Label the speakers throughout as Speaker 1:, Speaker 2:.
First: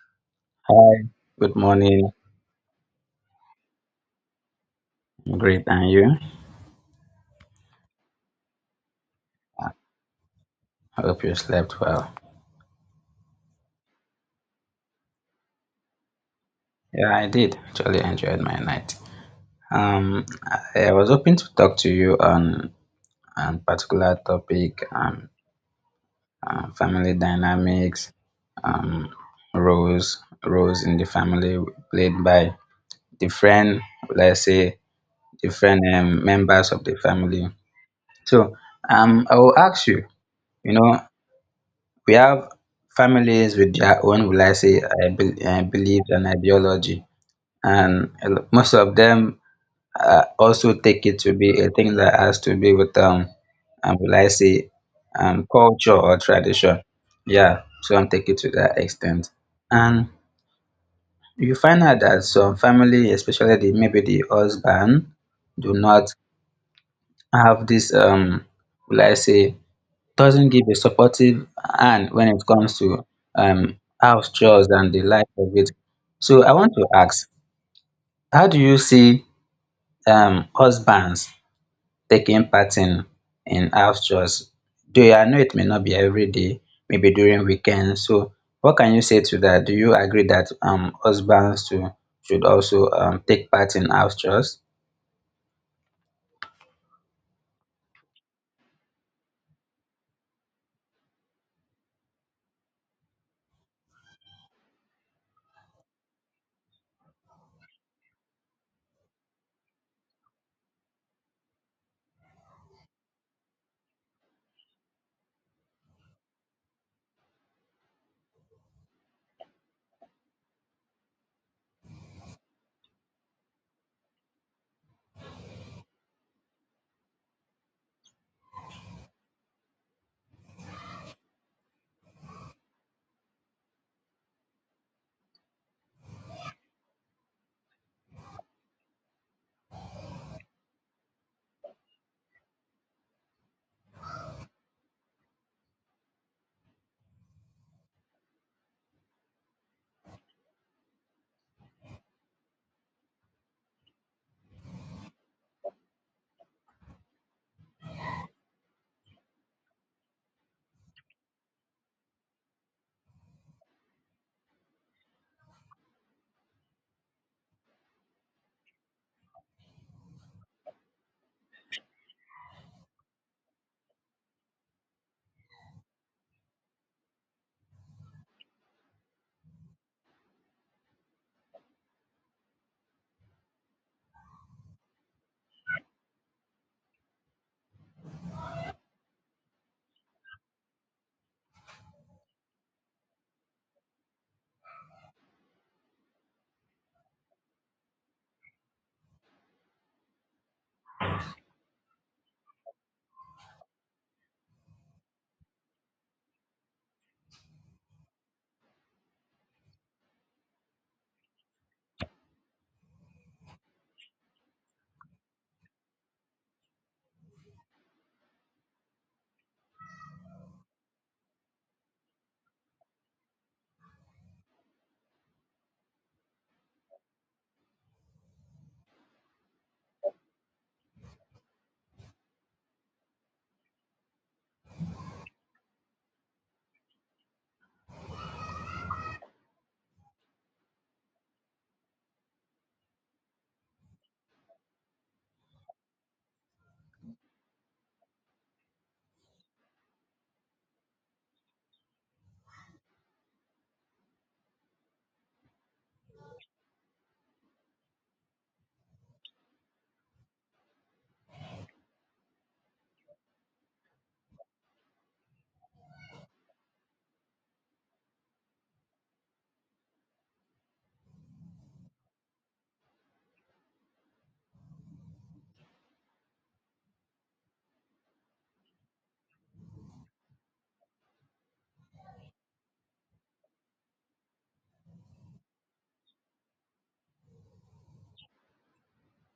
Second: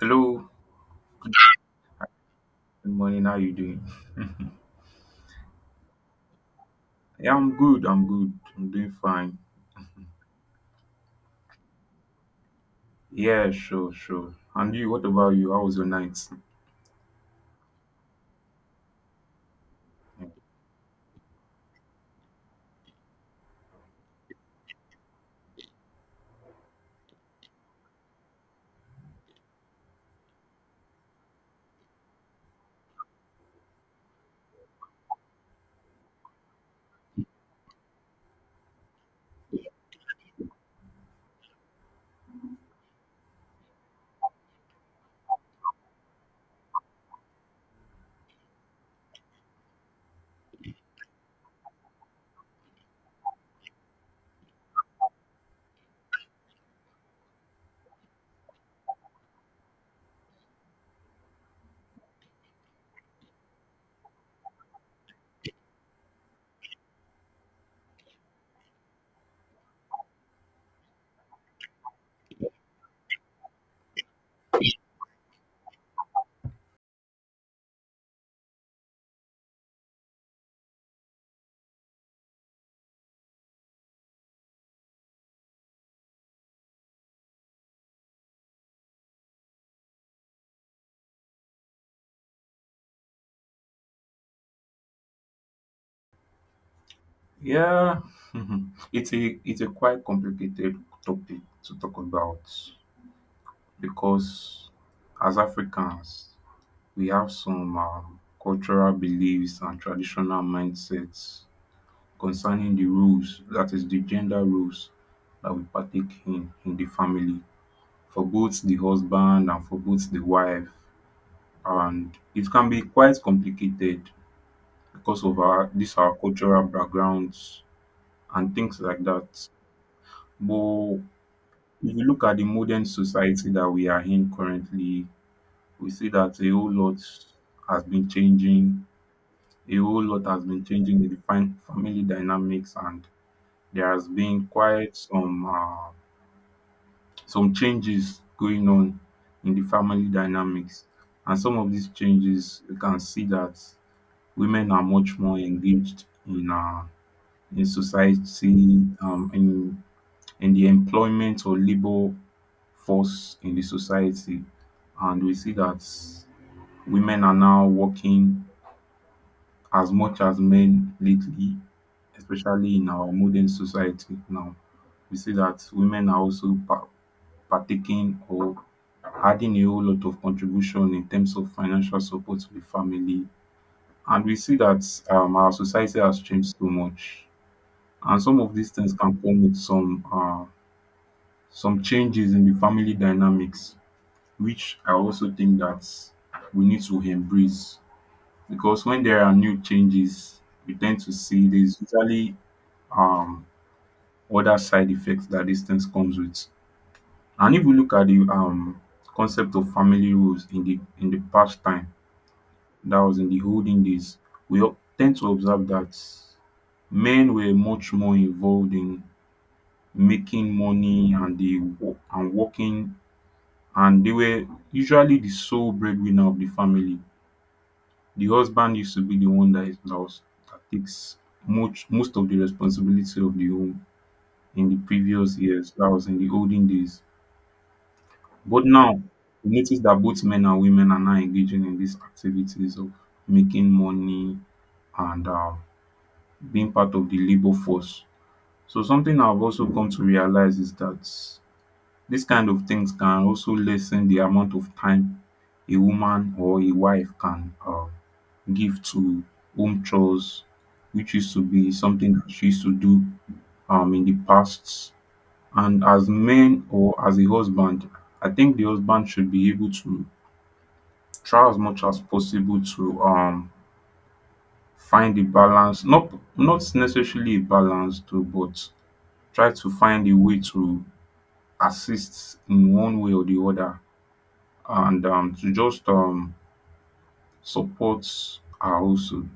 Speaker 1: Hello,
Speaker 2: Hi,
Speaker 1: good
Speaker 2: good morning.
Speaker 1: morning. How you doing?
Speaker 2: I'm great, and you?
Speaker 1: Yeah, I'm good. I'm good. I'm doing fine.
Speaker 2: I hope you slept well.
Speaker 1: Yeah, sure, sure. And you? What about you? How was your night?
Speaker 2: Yeah, I did. Actually, I enjoyed my night. I was hoping to talk to you on a particular topic, family dynamics, um, roles in the family played by different, let's say, different members of the family. So, I will ask you. You know, we have families with their own, will I say, beliefs and ideology. And most of them also take it to be a thing that has to be with, will I say, culture or tradition. Yeah, some take it to that extent. And you find out that some family, especially the, maybe the husband, do not have this, will I say, doesn't give a supportive hand when it comes to house chores and the like of it. So I want to ask, how do you see husbands taking part in house chores? Do I know it may not be every day, maybe during weekends. So what can you say to that? Do you agree that husbands too should also take part in house chores?
Speaker 1: Yeah, it's a quite complicated topic to talk about because as Africans, we have some cultural beliefs and traditional mindsets concerning the rules, that is the gender rules that we partake in the family. For both the husband and for both the wife, and it can be quite complicated because of our cultural backgrounds and things like that. But if you look at the modern society that we are in currently, we see that a whole lot has been changing. A whole lot has been changing in the family dynamics, and there has been quite some changes going on in the family dynamics. And some of these changes, you can see that women are much more engaged in society, in the employment or labor force in the society, and we see that women are now working as much as men lately, especially in our modern society. Now we see that women are also partaking or adding a whole lot of contribution in terms of financial support to the family. And we see that our society has changed so much, and some of these things can come with some changes in the family dynamics, which I also think that we need to embrace because when there are new changes, we tend to see there's usually um, other side effects that these things comes with. And if we look at the concept of family roles in the past time, that was in the olden days, we tend to observe that men were much more involved in making money and the and working, and they were usually the sole breadwinner of the family. The husband used to be the one that that takes much most of the responsibility of the home in the previous years, that was in the olden days. But now, we notice that both men and women are now engaging in these activities of making money and being part of the labor force. So, something I've also come to realize is that these kind of things can also lessen the amount of time a woman or a wife can give to home chores, which used to be something that she used to do in the past. And as men or as a husband, I think the husband should be able to try as much as possible to find a balance, not not necessarily a balance though, but try to find a way to assist in one way or the other, and to just support her also,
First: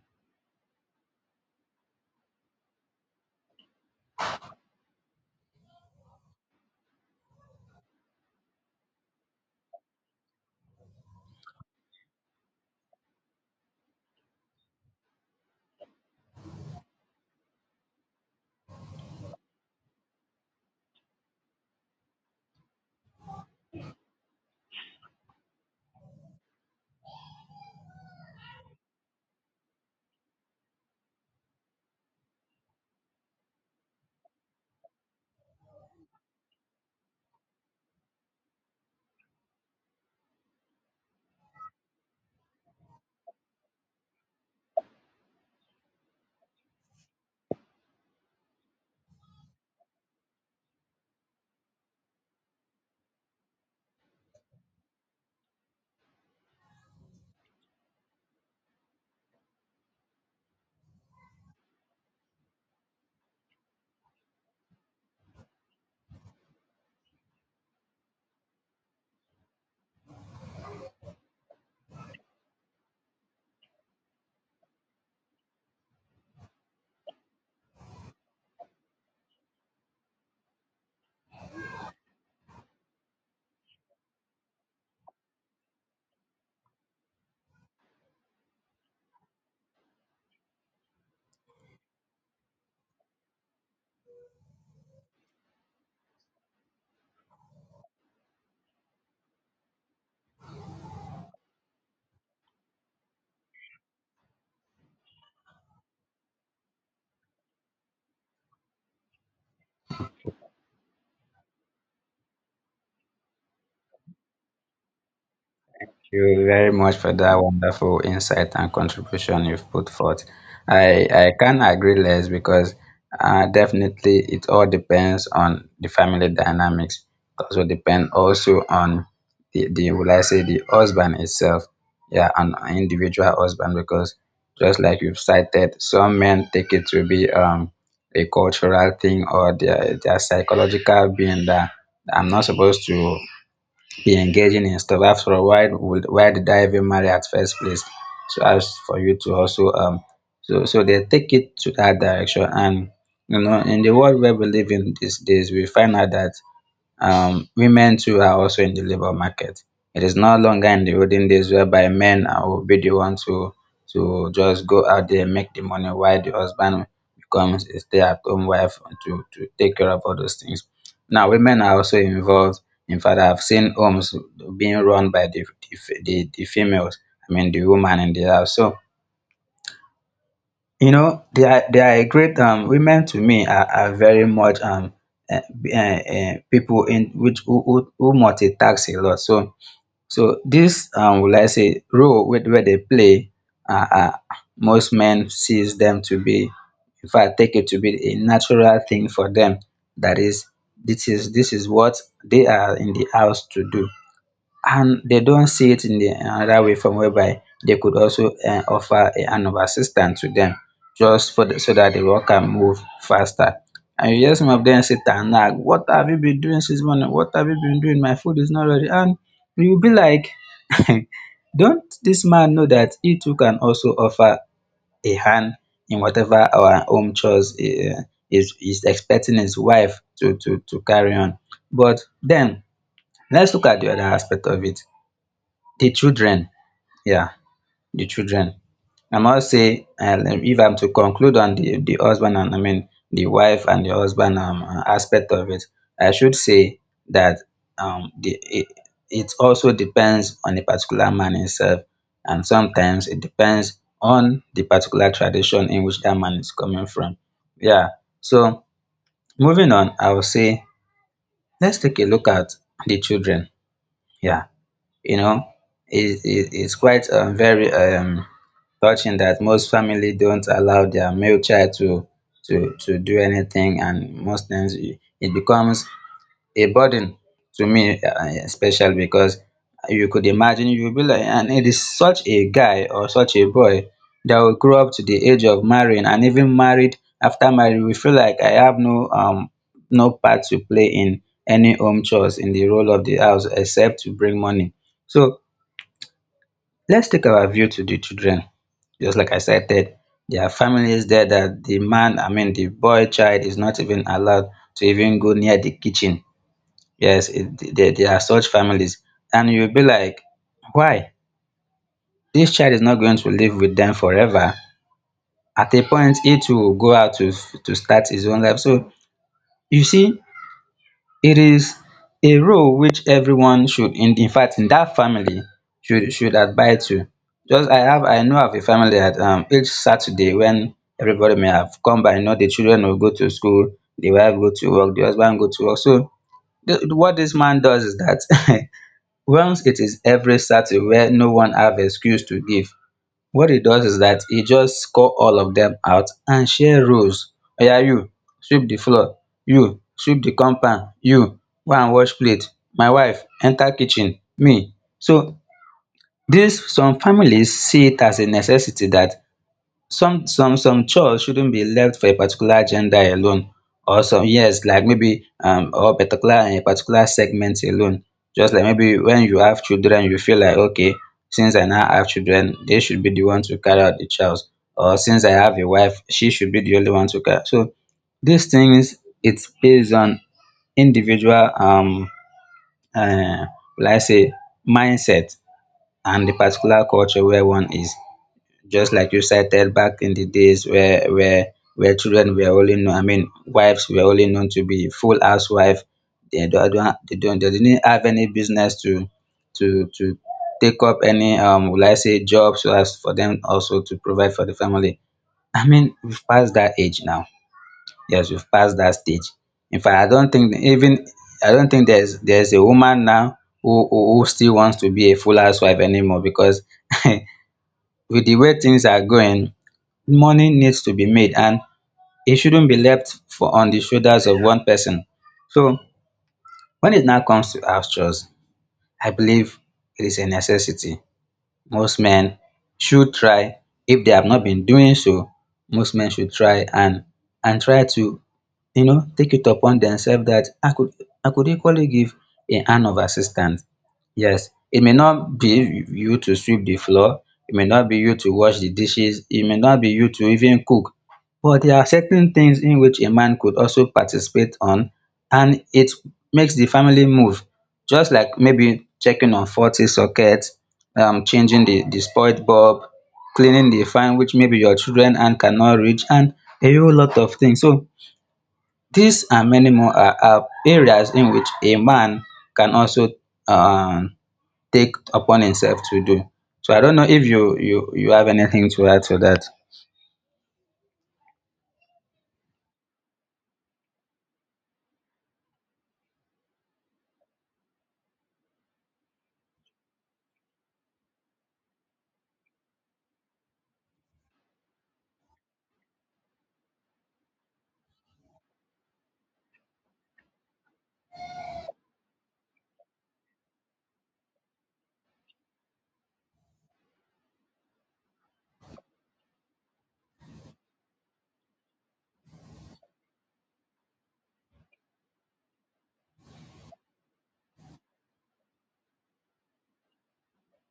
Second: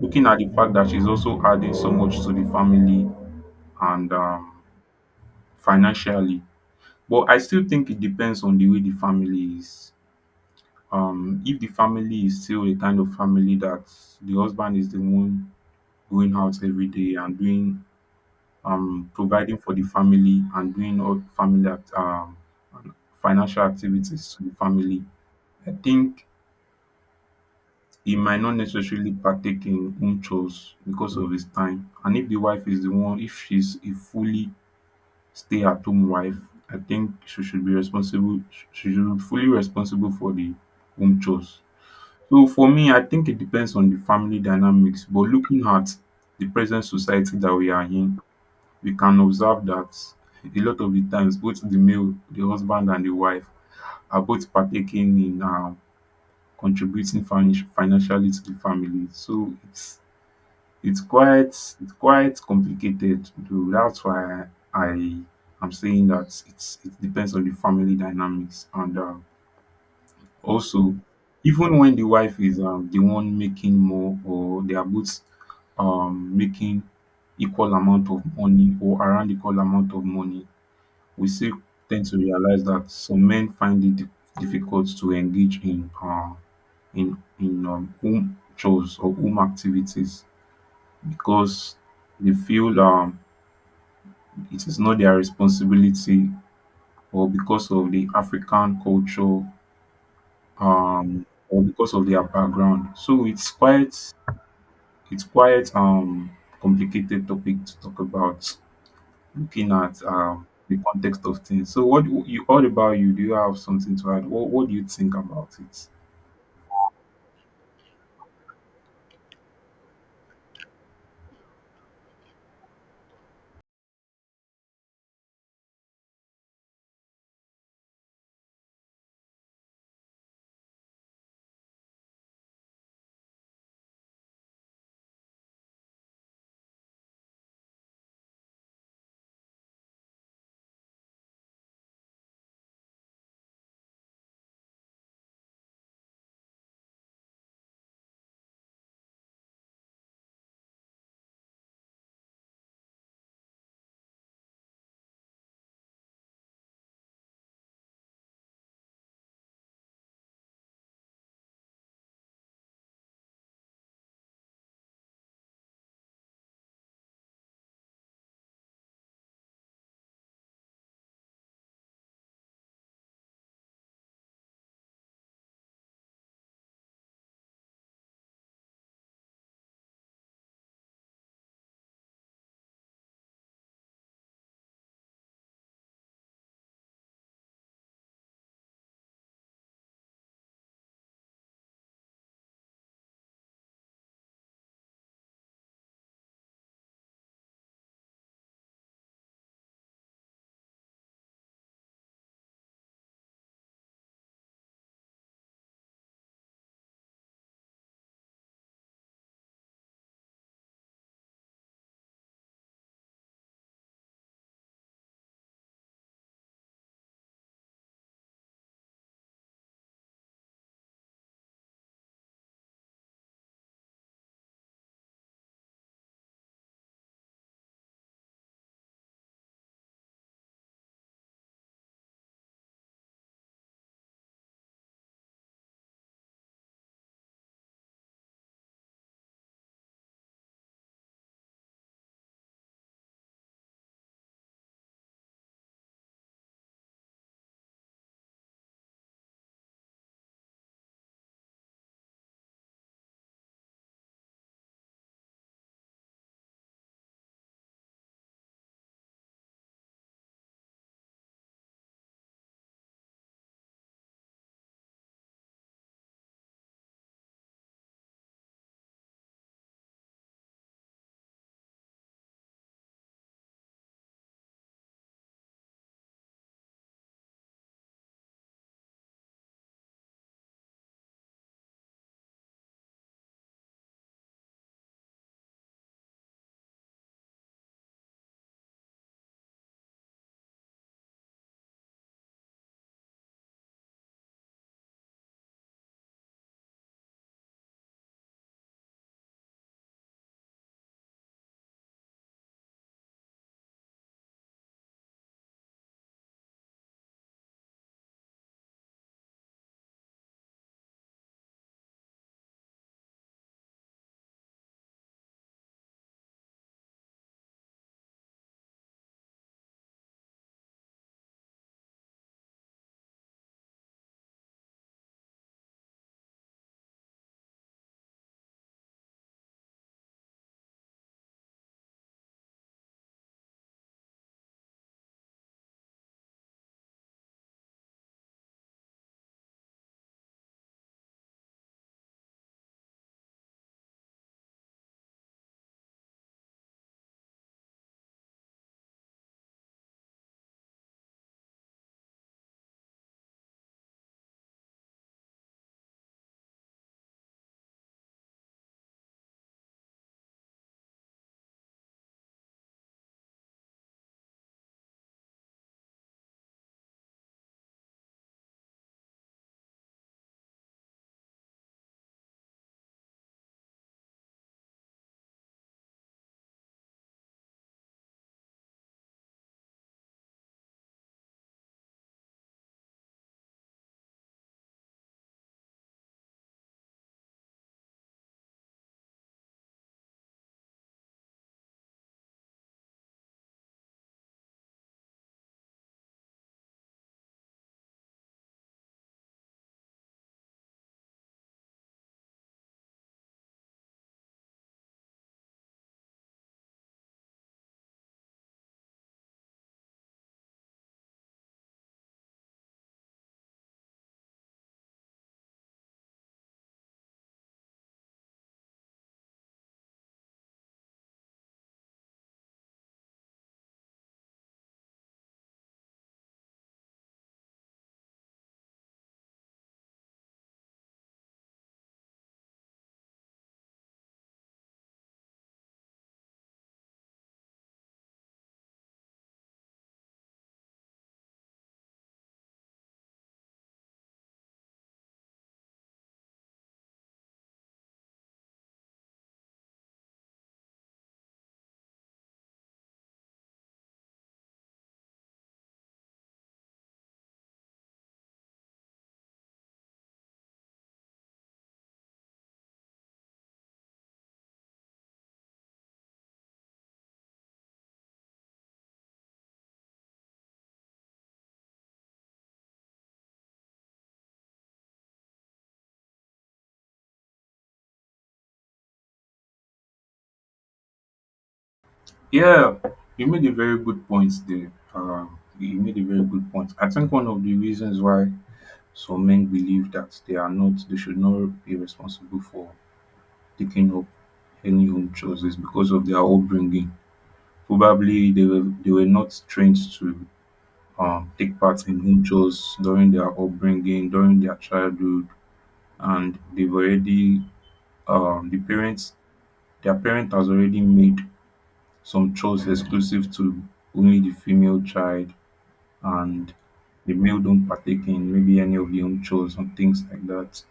Speaker 1: looking at the fact that she's also adding so much to the family and financially. But I still think it depends on the way the family is. Um, if the family is still a kind of family that the husband is the one going out every day and doing, um, providing for the family and doing all family um, financial activities to the family. I think he might not necessarily partake in home chores because of his time. And if the wife is the one, if she's a fully stay-at-home wife, I think she should be responsible. She should be fully responsible for the home chores. So for me, I think it depends on the family dynamics. But looking at the present society that we are in, we can observe that a lot of the times both the male the husband and the wife are both partaking in contributing finish financially to the family. So it's quite complicated though. That's why I am saying that it's it depends on the family dynamics, and also even when the wife is the one making more or they are both making equal amount of money or around equal amount of money, we still tend to realize that some men find it difficult to engage in home chores or home activities because they feel it is not their responsibility, or because of the African culture, or because of their background. So it's quite complicated topic to talk about, looking at the context of things. So, what do you all about you? Do you have something to add? What do you think about it?
Speaker 2: You very much for that wonderful insight and contribution you've put forth. I can not agree less because definitely it all depends on the family dynamics. It also depend also on the will I say the husband itself, yeah, an individual husband because just like you've cited, some men take it to be a cultural thing or their psychological being that I'm not supposed to be engaging in stuff. After all, why would, why did I even marry at first place? So as for you to also they take it to that direction. And you know, in the world where we live in these days, we find out that women too are also in the labor market. It is no longer in the olden days whereby men are- will be the one to just go out there and make the money while the husband becomes a stay-at-home wife to take care of all those things. Now women are also involved. In fact, I've seen homes being run by the females. I mean the woman in the house. So you know, they are a great women, to me, are very much um people in which who multitask a lot. So so this will I say role wey where they play are most men sees them to be, in fact, take it to be a natural thing for them. That is, this is what they are in the house to do. And they don't see it in the another way from whereby they could also offer a hand of assistance to them just for the, so that the work can move faster. And you hear some of them sit and nag, "What have you been doing since morning? What have you been doing? My food is not ready." And you'll be like, don't this man know that he too can also offer a hand in whatever our home chores is expecting his wife to carry on? But then, let's look at the other aspect of it, the children. Yeah, the children. I must say if I'm to conclude on the husband and I mean the wife and the husband aspect of it, I should say that um the it, it also depends on a particular man himself, and sometimes it depends on the particular tradition in which that man is coming from. Yeah. So moving on, I will say let's take a look at the children. Yeah. You know, it's quite very touching that most family don't allow their male child to do anything. And most times it becomes a burden to me, especially because you could imagine, you'll be like, and it is such a guy or such a boy that will grow up to the age of marrying and even married. After marriage, we feel like I have no no part to play in any home chores in the role of the house except to bring money. So let's take our view to the children. Just like I said, that there are families there that the man, I mean, the boy child is not even allowed to even go near the kitchen. Yes, there are such families. And you'll be like, why? This child is not going to live with them forever. At a point, it will go out to start his own life. So you see, it is a role which everyone should, in fact in that family, should adhere to. Just I have I know of a family that each Saturday when everybody may have come by, you know, the children will go to school, the wife go to work, the husband go to work. So the what this man does is that once it is every Saturday where no one have excuse to give, what he does is that he just call all of them out and share roles. Oya, you sweep the floor, you sweep the compound, you go and wash plate, my wife enter kitchen, me. So this, some families see it as a necessity that some chores shouldn't be left for a particular gender alone, or some, yes, like maybe or particular a particular segment alone. Just like maybe when you have children you feel like, okay, since I now have children they should be the one to carry out the child, or since I have a wife she should be the only one to carry. So these things, it's based on individual uh, will I say mindset, and the particular culture where one is. Just like you said, there back in the days where where children were only known, I mean, wives were only known to be full housewife. They don't, they don't they didn't have any business to take up any will I say jobs so as for them also to provide for the family. I mean, we've passed that age now. Yes, we've passed that stage. In fact, I don't think even I don't think there's a woman now who who still wants to be a full housewife anymore because with the way things are going, money needs to be made and it shouldn't be left for on the shoulders of one person. So when it now comes to house chores, I believe it is a necessity. Most men should try, if they have not been doing so, most men should try and try to, you know, take it upon themselves that I could equally give a hand of assistance. Yes, it may not be you to sweep the floor, it may not be you to wash the dishes, it may not be you to even cook. But there are certain things in which a man could also participate on, and it makes the family move. Just like maybe checking on faulty sockets, changing the spoiled bulb, cleaning the fan which maybe your children and cannot reach, and a whole lot of things. So these and many more are areas in which a man can also um take upon himself to do. So I don't know if you have anything to add to that.
Speaker 1: Yeah, you made a very good point there. You made a very good point. I think one of the reasons why some men believe that they are not, they should not be responsible for taking up any home chores is because of their upbringing. Probably they were not trained to take part in home chores during their upbringing, during their childhood, and they've already the parents, their parent has already made some chores exclusive to only the female child, and the male don't partake in maybe any of the home chores and things like that.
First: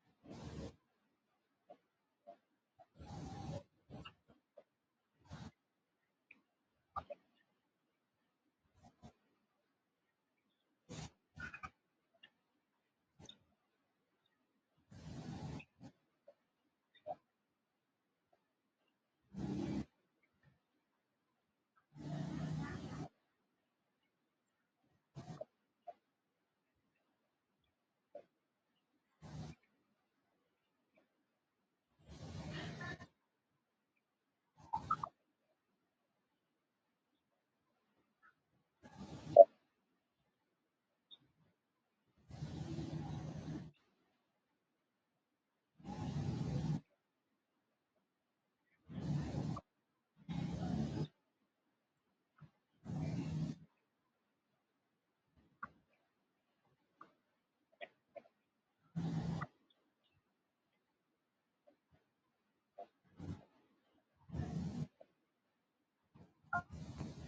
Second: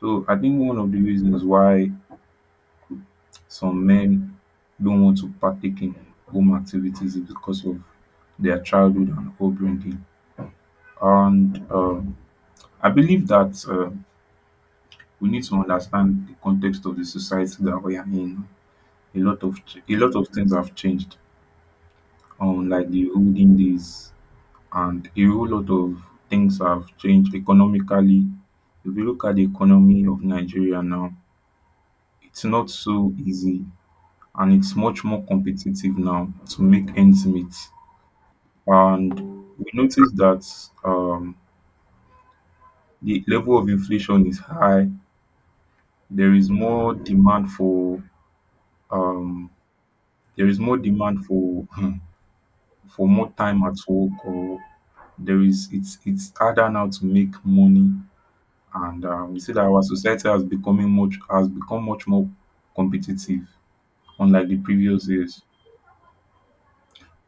Speaker 1: So I think one of the reasons why some men don't want to partake in home activities is because of their childhood and upbringing. And I believe that we need to understand the context of the society that we are in. A lot of a lot of things have changed like the olden days, and a whole lot of things have changed economically. If you look at the economy of Nigeria now, it's not so easy, and it's much more competitive now to make ends meet. And we notice that um, the level of inflation is high. There is more demand for um, there is more demand for for more time at work, or there is it's harder now to make money. And we see that our society has becoming much has become much more competitive, unlike the previous years.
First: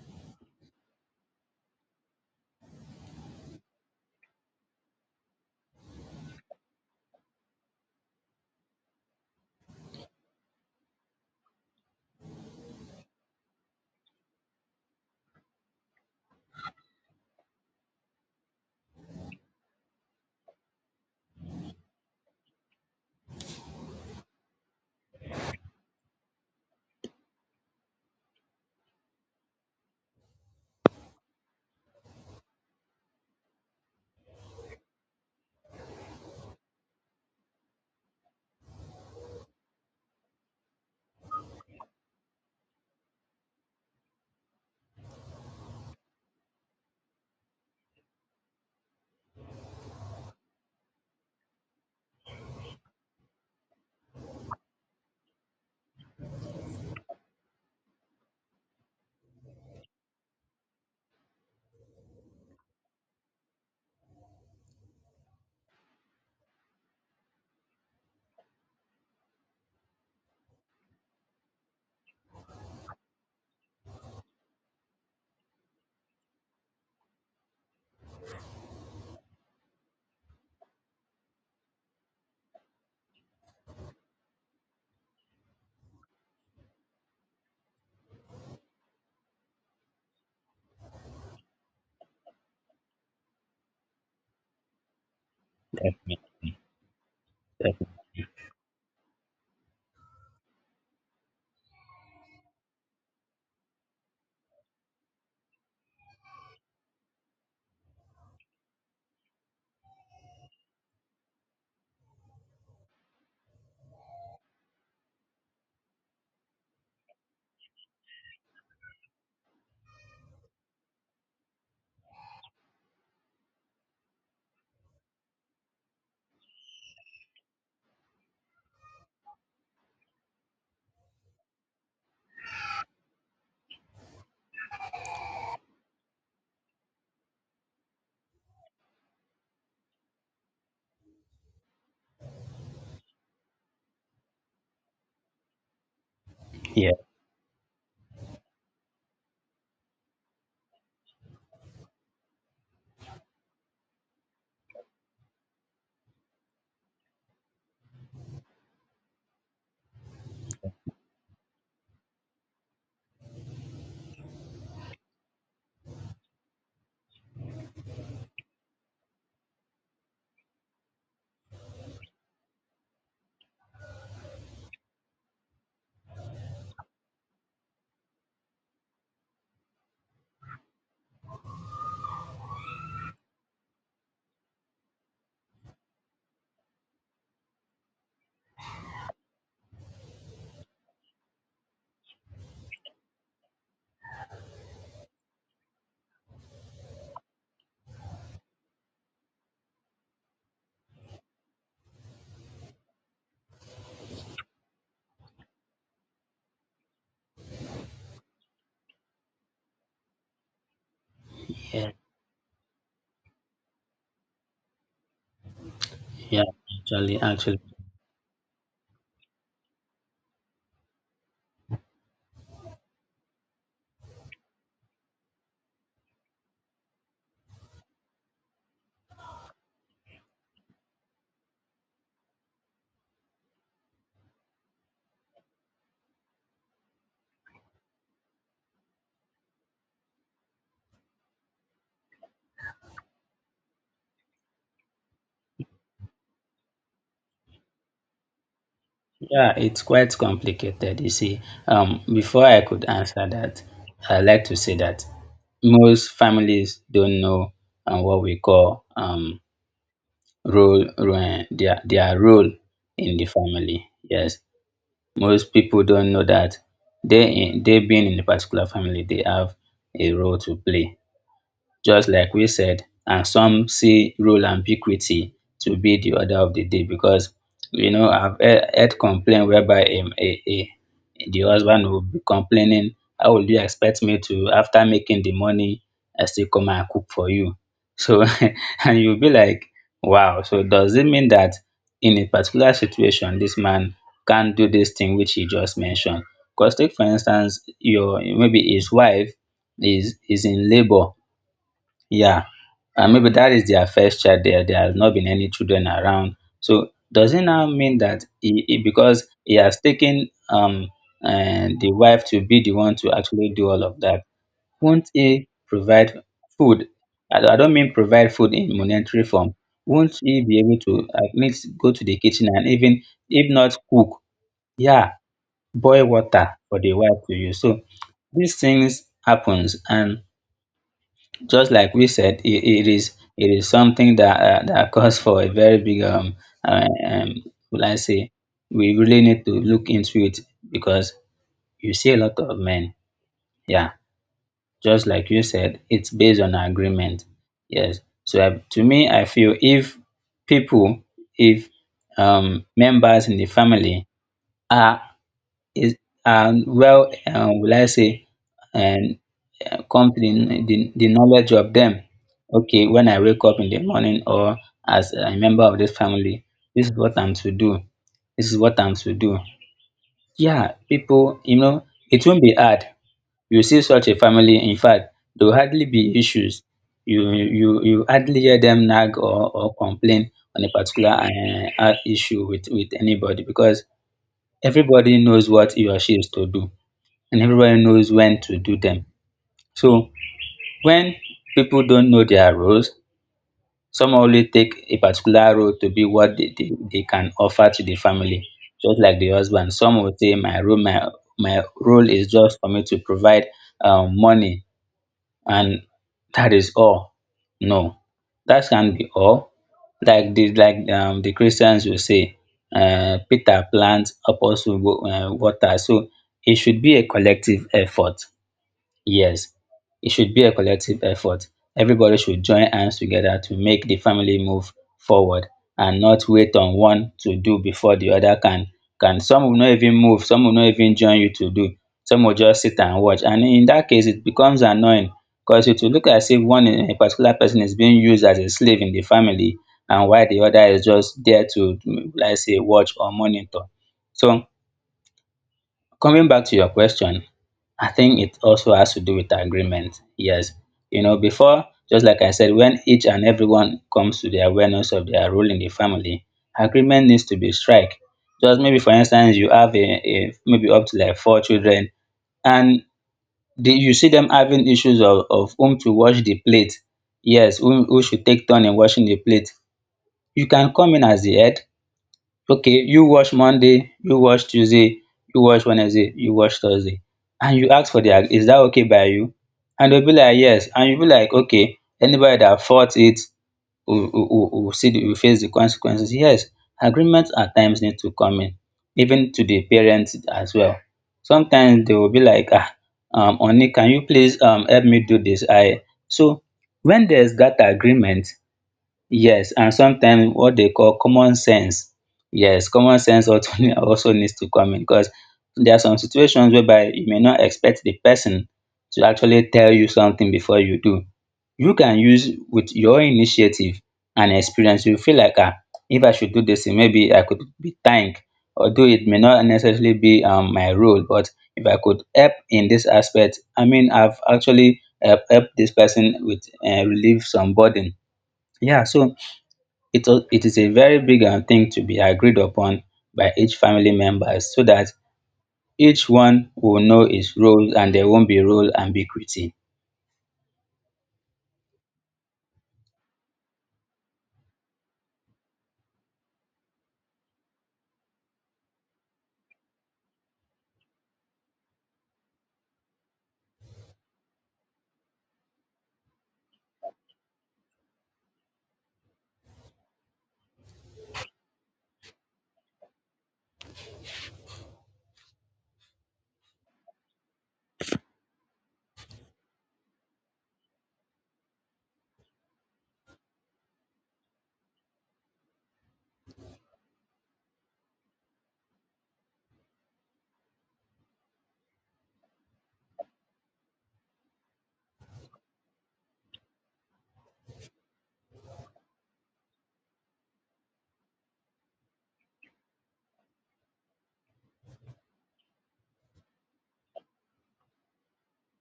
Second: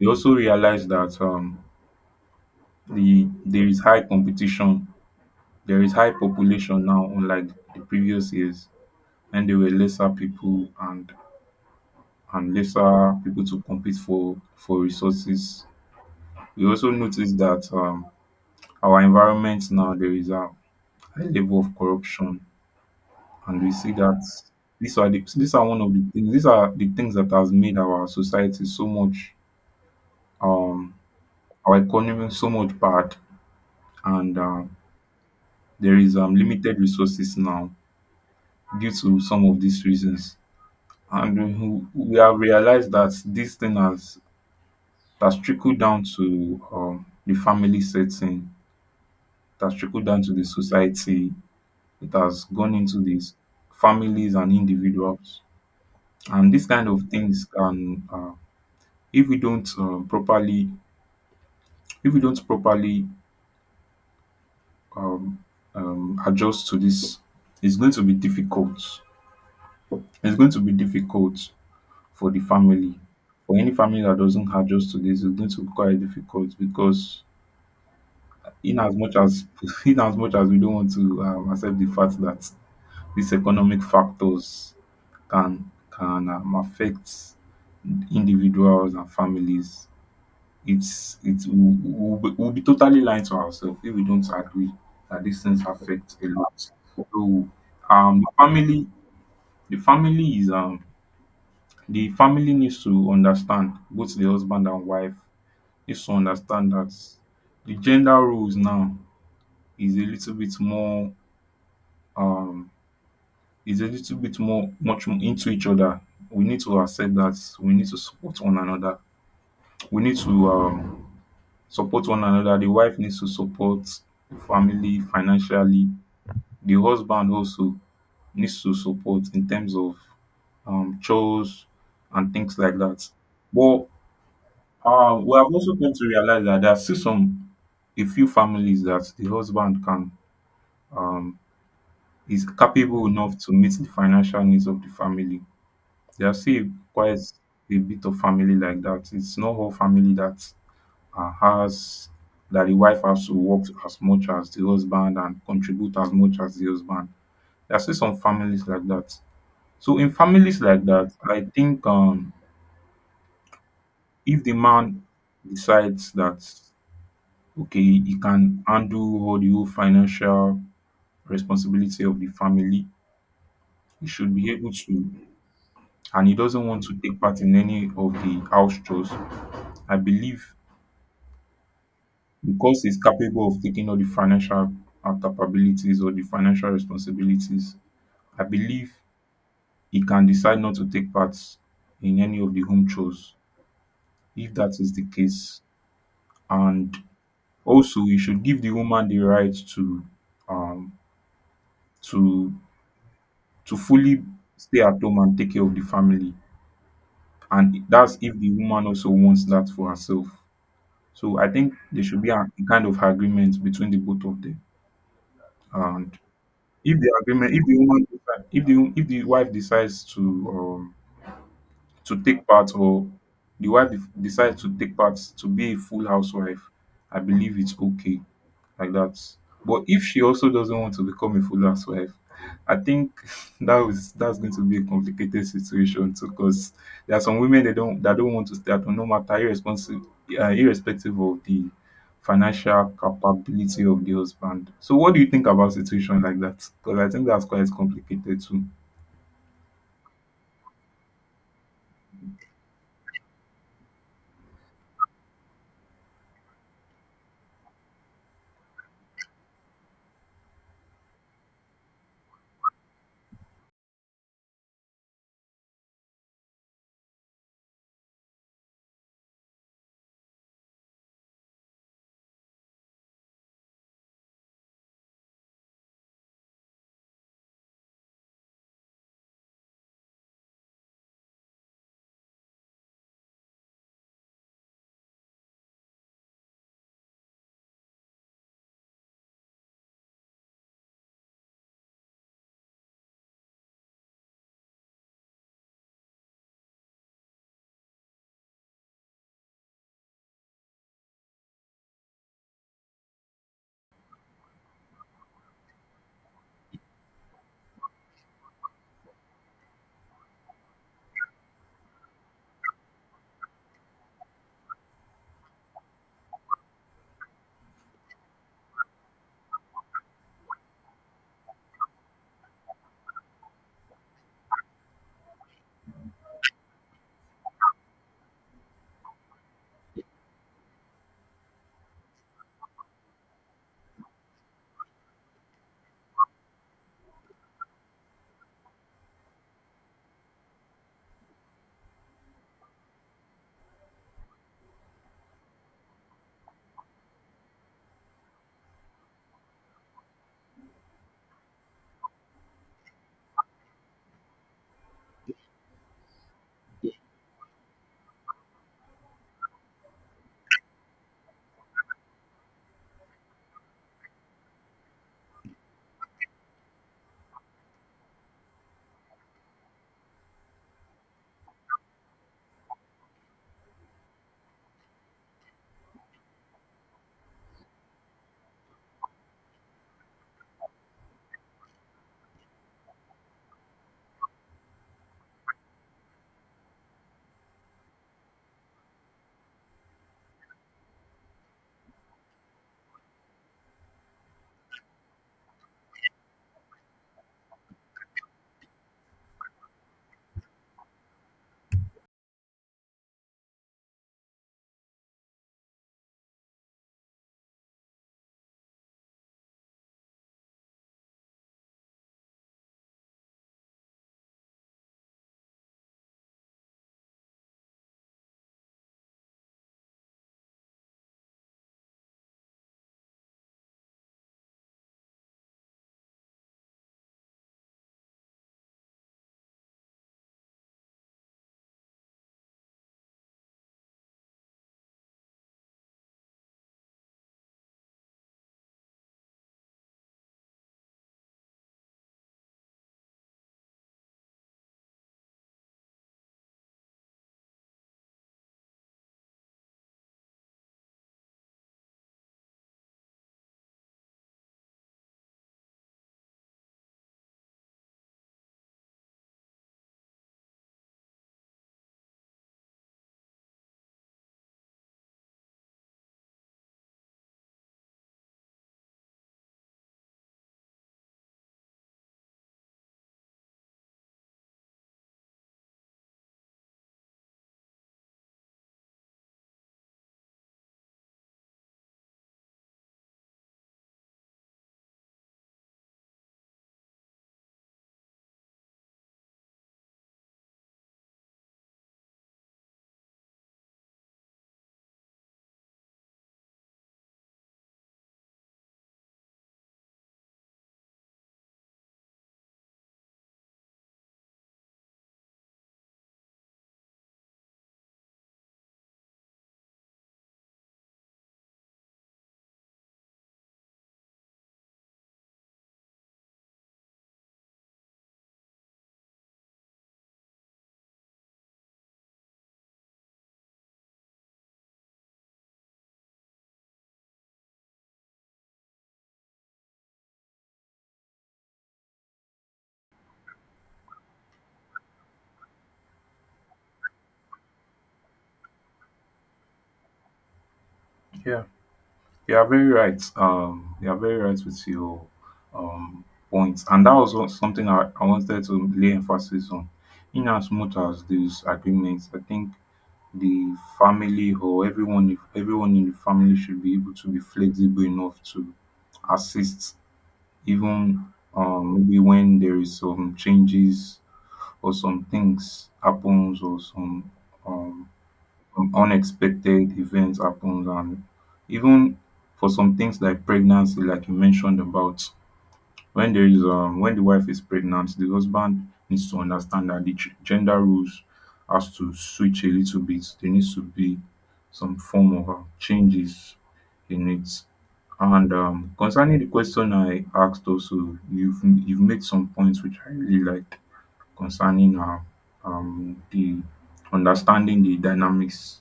Speaker 1: We also realize that the there is high competition, there is high population now, unlike the previous years, when there were lesser people and lesser people to compete for resources. We also notice that our environment now, there is a high level of corruption. And we see that these are one of the things, these are the things that has made our society so much um, our economy so much bad, and there is limited resources now due to some of these reasons. And we have realized that this thing has that's trickled down to the family setting, that's trickled down to the society. It has gone into these families and individuals, and these kind of things can if we don't properly if we don't properly um adjust to this, it's going to be difficult, it's going to be difficult for the family, for any family that doesn't adjust to this. It's going to be quite difficult because in as much as in as much as we don't want to accept the fact that these economic factors can affect individuals and families, we'll be we'll be totally lying to ourselves if we don't agree that these things affect a lot. So family the family is um, the family needs to understand, both the husband and wife needs to understand that the gender roles now is a little bit more um is a little bit more, much more into each other. We need to accept that we need to support one another. We need to support one another. The wife needs to support the family financially. The husband also needs to support in terms of chores and things like that. But we have also come to realize that there are still some a few families that the husband can um is capable enough to meet the financial needs of the family. There are still
Speaker 2: Yeah,
Speaker 1: quite a bit of family like that. It's not all family that and has that the wife has to work as much as the husband and contribute as much as the husband. There are still some families like that. So in families like that, I think if the man decides that okay, he can handle all the whole financial responsibility of the family, he should be able to, and he doesn't want to take part in any of the house chores. I believe because he's capable of taking all the financial capabilities or the financial responsibilities, I believe he can decide not to take part in any of the home chores if that is the case. And also we should give the woman the right to um to fully stay at home and take care of the family, and that's if the woman also wants that for herself. So I think
Speaker 2: yeah,
Speaker 1: there should be a, kind of agreement between the both of them. And
Speaker 2: yeah,
Speaker 1: if the agreement
Speaker 2: actually,
Speaker 1: if the woman if the wife decides um, to take part, or the decides to take part, to be a full housewife, I believe it's okay like that. But if she also doesn't want to become a full housewife, I think that's going to be a complicated situation too. Because there are some women they don't that don't want to stay at home, no matter irrespective of the financial capability of the husband. So, what do you think about situation like that? Because I think that's quite complicated too.
Speaker 2: yeah, it's quite complicated. You see, before I could answer that, I like to say that most families don't know what we call role their role in the family. Yes, most people don't know that they they being in a particular family, they have a role to play. Just like we said, and some see role ambiguity to be the order of the day because, you know, heard complaint whereby a the husband will be complaining, how will you expect me to, after making the money, I still come and cook for you? So and you'll be like, wow. So does it mean that in a particular situation this man can't do this thing which he just mentioned? Because take for instance, your maybe his wife is in labor. Yeah, and maybe that is their first child there has not been any children around. So does it now mean that he because he has taken and the wife to be the one to actually do all of that, won't he provide food? I don't mean provide food in monetary form. Won't he be able to at least go to the kitchen and even if not cook, yeah, boil water for the wife to use? So these things happens, and just like we said, it, it is something that that calls for a very big uh, um will I say, we really need to look into it. Because you see a lot of men, yeah, just like you said, it's based on agreement. Yes. So to me, I feel if people, if members in the family are is are well, will I say, and come to the knowledge of them. Okay, when I wake up in the morning or as a member of this family, this is what I'm to do. This is what I'm to do. Yeah, people, it won't be hard. You see such a family, in fact, there will hardly be issues. You hardly hear them nag or complain on a particular issue with anybody, because everybody knows what he or she is to do, and everybody knows when to do them. So when people don't know their roles, some only take a particular role to be what they can offer to the family. Just like the husband, some will say my role, my role is just for me to provide money, and that is all. No, that can not be all. Like the like the christians will say, peter plants, apostle water. So it should be a collective effort. Yes, it should be a collective effort. Everybody should join hands together to make the family move forward, and not wait on one to do before the other can. Can some will not even move, some will not even join you to do. Some will just sit and watch. And in that case, it becomes annoying because it will look as if one particular person is being used as a slave in the family, and while the other is just there to, mm, like say, watch or monitor. So coming back to your question, I think it also has to do with agreement. Yes. You know, before, just like I said, when each and everyone comes to the awareness of their role in the family, agreement needs to be strike. Just maybe, for instance, you have a maybe up to like four children, and the, you see them having issues of whom to wash the plate. Yes, who should take turn in washing the plate. You can come in as the head. Okay, you watch monday, you watch tuesday, you watch wednesday, you watch thursday. And you ask for their, is that okay by you? And they'll be like yes, and you'll be like okay, anybody that fought it will see the, will face the consequences. Yes, agreements at times need to come in, even to the parents as well. Sometimes they will be like ah, honey, can you please help me do this I so when there's that agreement. Yes, and sometimes what they call common sense. Yes, common sense also also needs to come in, because there are some situations whereby you may not expect the person to actually tell you something before you do. You can use with your initiative and experience. You feel like ah, if I should do this, thing, maybe I could be thanked. Although it may not necessarily be my role, but if I could help in this aspect, I mean, I've actually helped this person with relieve some burden. Yeah, so it is a very big thing to be agreed upon by each family member, so that each one will know his role and there won't be role ambiguity.
Speaker 1: Yeah. You are very right. You are very right with your um, points, and that was something I wanted to lay emphasis on. In as much as these agreements, I think the family or everyone in the family should be able to be flexible enough to assist, even maybe when there is some changes or some things happens or um, some unexpected events happen, and even for some things like pregnancy like you mentioned about, when there is when the wife is pregnant, the husband needs to understand that the gender rules has to switch a little bit. There needs to be some form of changes in it. And concerning the question I asked also, you've made some points which I really like concerning the understanding the dynamics.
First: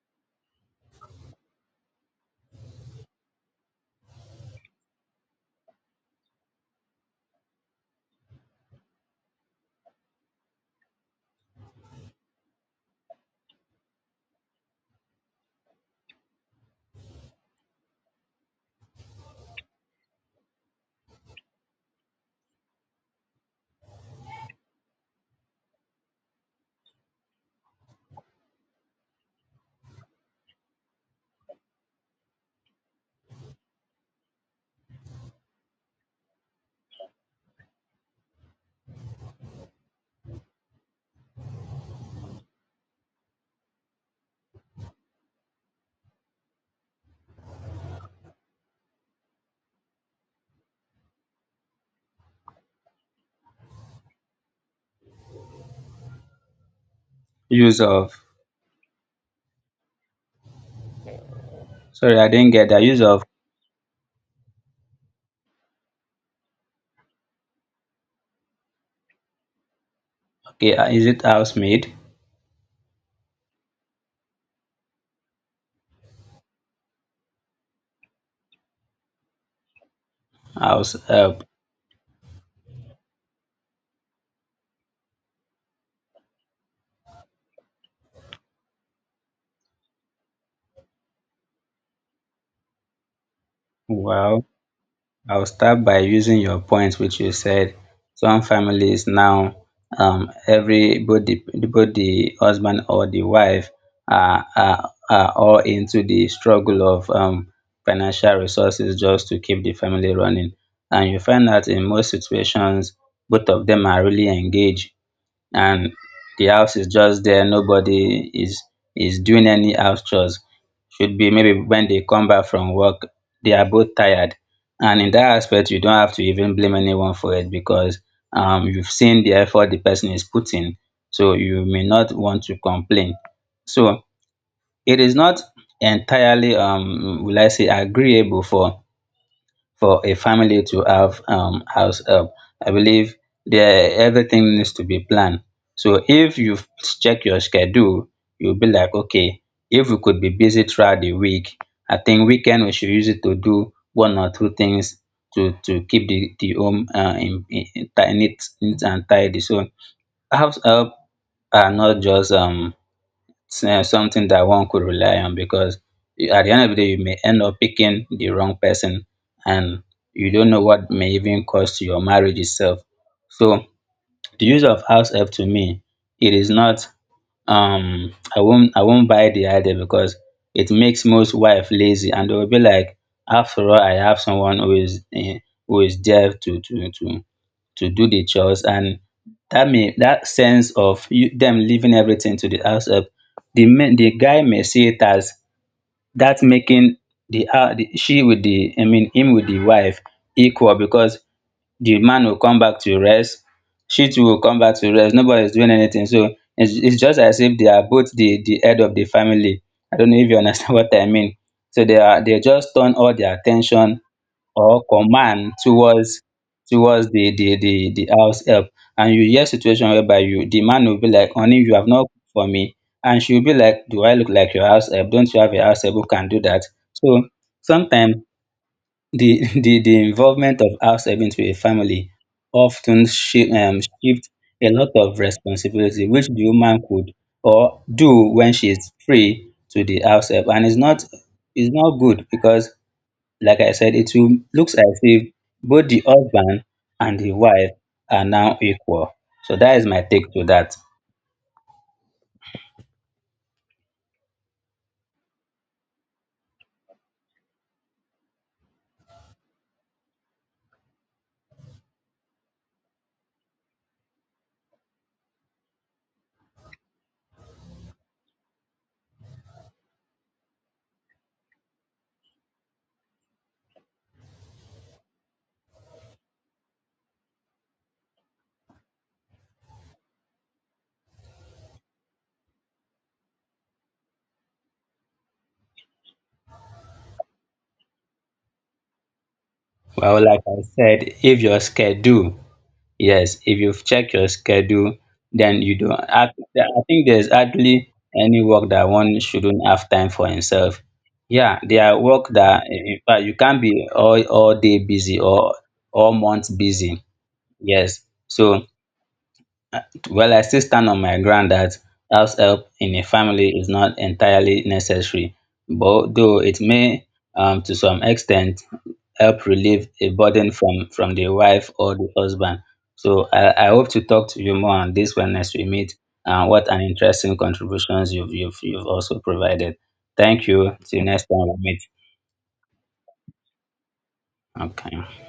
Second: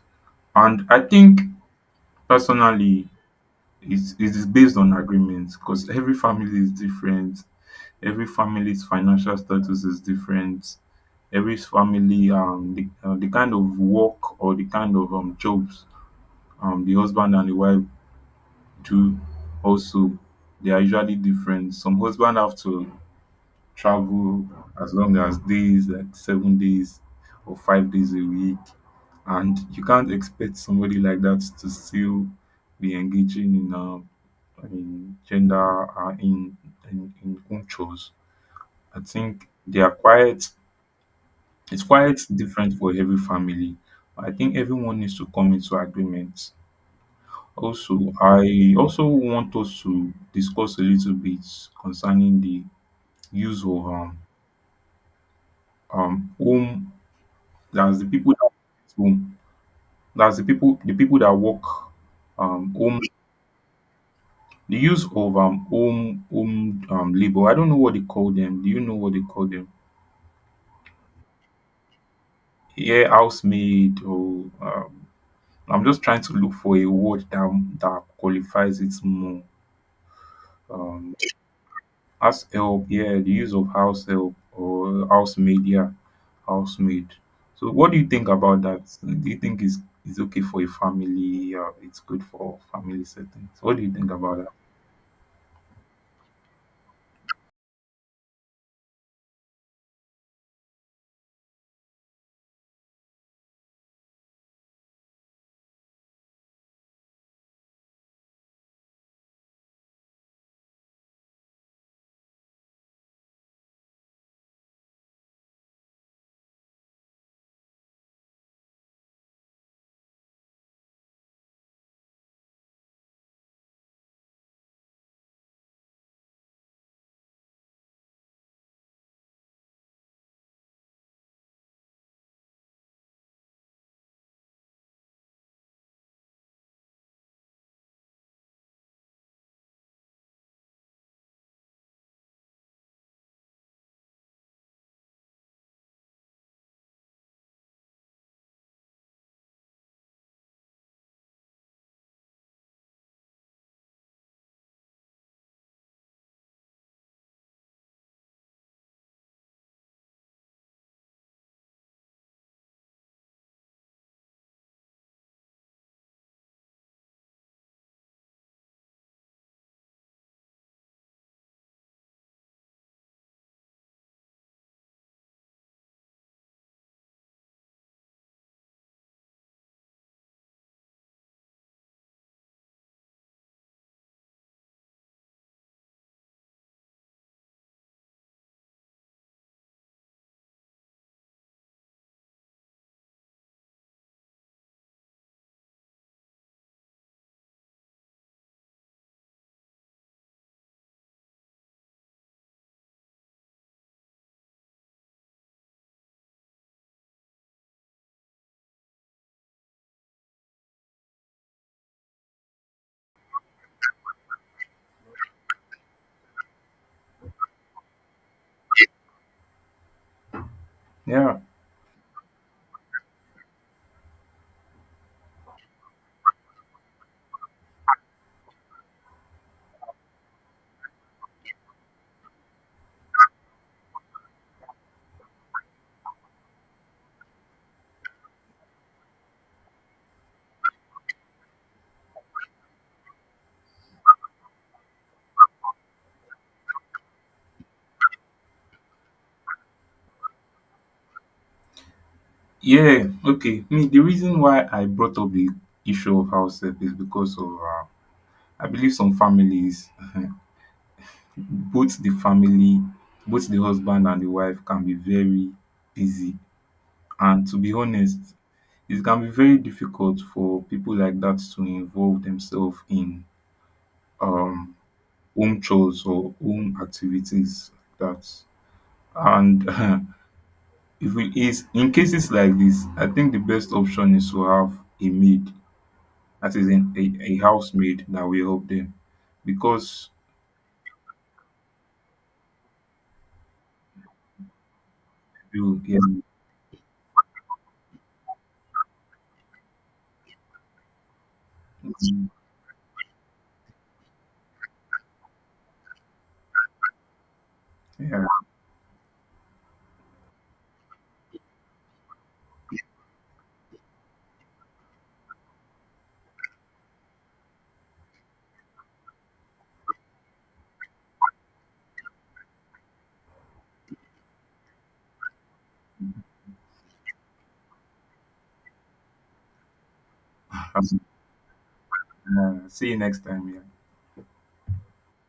Speaker 1: And I think personally, it is based on agreements, because every family is different. Every family's financial status is different. Every family, the kind of work or the kind of jobs the husband and the wife do also, they are usually different. Some husband have to travel as long as days, like 7 days or 5 days a week. And you can't expect somebody like that to still be engaging in, in gender, uh, in, in home chores. I think it's quite different for every family. I think everyone needs to come into agreement. Also, I also want us to discuss a little bit concerning the use of home.
Speaker 2: Use
Speaker 1: That's the
Speaker 2: of,
Speaker 1: people that work at home. That's the people that work
Speaker 2: sorry, I didn't get that.
Speaker 1: home,
Speaker 2: Use of,
Speaker 1: the use of home labor. I don't know what they call them. Do you know what they call them?
Speaker 2: okay, is it housemaid,
Speaker 1: Yeah, housemaid, or I'm just trying to look for a word that qualifies it more.
Speaker 2: house
Speaker 1: Um,
Speaker 2: help?
Speaker 1: house help, yeah, the use of house help or housemaid, yeah, housemaid. So what do you think about that? Do you think it's okay for a family? It's good for family settings. What do you think about
Speaker 2: Wow.
Speaker 1: that?
Speaker 2: I will start by using your point which you said some families now, everybody, both the husband or the wife are all into the struggle of financial resources just to keep the family running, and you find out in most situations both of them are really engaged, and the house is just there. Nobody is doing any house chores. Should be maybe when they come back from work, they are both tired. And in that aspect, you don't have to even blame anyone for it, because you've seen the effort the person is putting. So you may not want to complain. So it is not entirely, will I say, agreeable for a family to have house help. I believe there everything needs to be planned. So if you check your schedule, you'll be like, okay, if we could be busy throughout the week, I think weekend we should use it to do one or two things to keep the home neat, neat and tidy. So house help are not just something that one could rely on, because you- at the end of the day, you may end up picking the wrong person, and you don't know what may even cost your marriage itself. So the use of house help to me, it is not I won't, I won't buy the idea, because it makes most wife lazy and they will be like, after all, I have someone who is who is there to do the chores, and that may that sense of you, them leaving everything to the house help, the men the guy may see it as that making the, the she with the, I mean him with the wife equal, because the man will come back to rest, she too will come back to rest, nobody is doing anything. So it's just as if they are both the head of the family. I don't know if you understand what I mean. So they are they just turn all their attention or command towards the house help. And you hear situation whereby you the man will be like
Speaker 1: Yeah.
Speaker 2: honey, you have not cooked for me. And she will be like, do I look like your house help? Don't you have a house help who can do that? So sometimes the the involvement of house help into a family often shift a lot of responsibility which the woman could or do when she is free to the house help. And it's not, it's not good because like I said, it will looks as if both the husband and the wife are now equal. So that is my take to that.
Speaker 1: Yeah. Okay. Me, the reason why I brought up the issue of house help is because of I believe some families, both the family, both the husband and the wife can be very busy. And to be honest, it can be very difficult for people like that to involve themselves in um home chores or home activities like that. And if we is in cases like this, I think the best option is to have a maid, that is in a housemaid that will help them because
Speaker 2: Well, like I said, if your schedule, yes, if you've checked your schedule, then you
Speaker 1: you
Speaker 2: don't.
Speaker 1: yeah,
Speaker 2: I think there's hardly any work that one shouldn't have time for himself. Yeah, there are work that in fact you can't be all day busy or all month busy. Yes.
Speaker 1: yeah.
Speaker 2: So well, I still stand on my ground that house help in a family is not entirely necessary, but though it may, to some extent, help relieve a burden from the wife or the husband. So I hope to talk to you more on this when next we meet. And what an interesting contributions you've also provided. Thank you. Till next time we meet.
Speaker 1: See you next time yeah.
Speaker 2: Okay.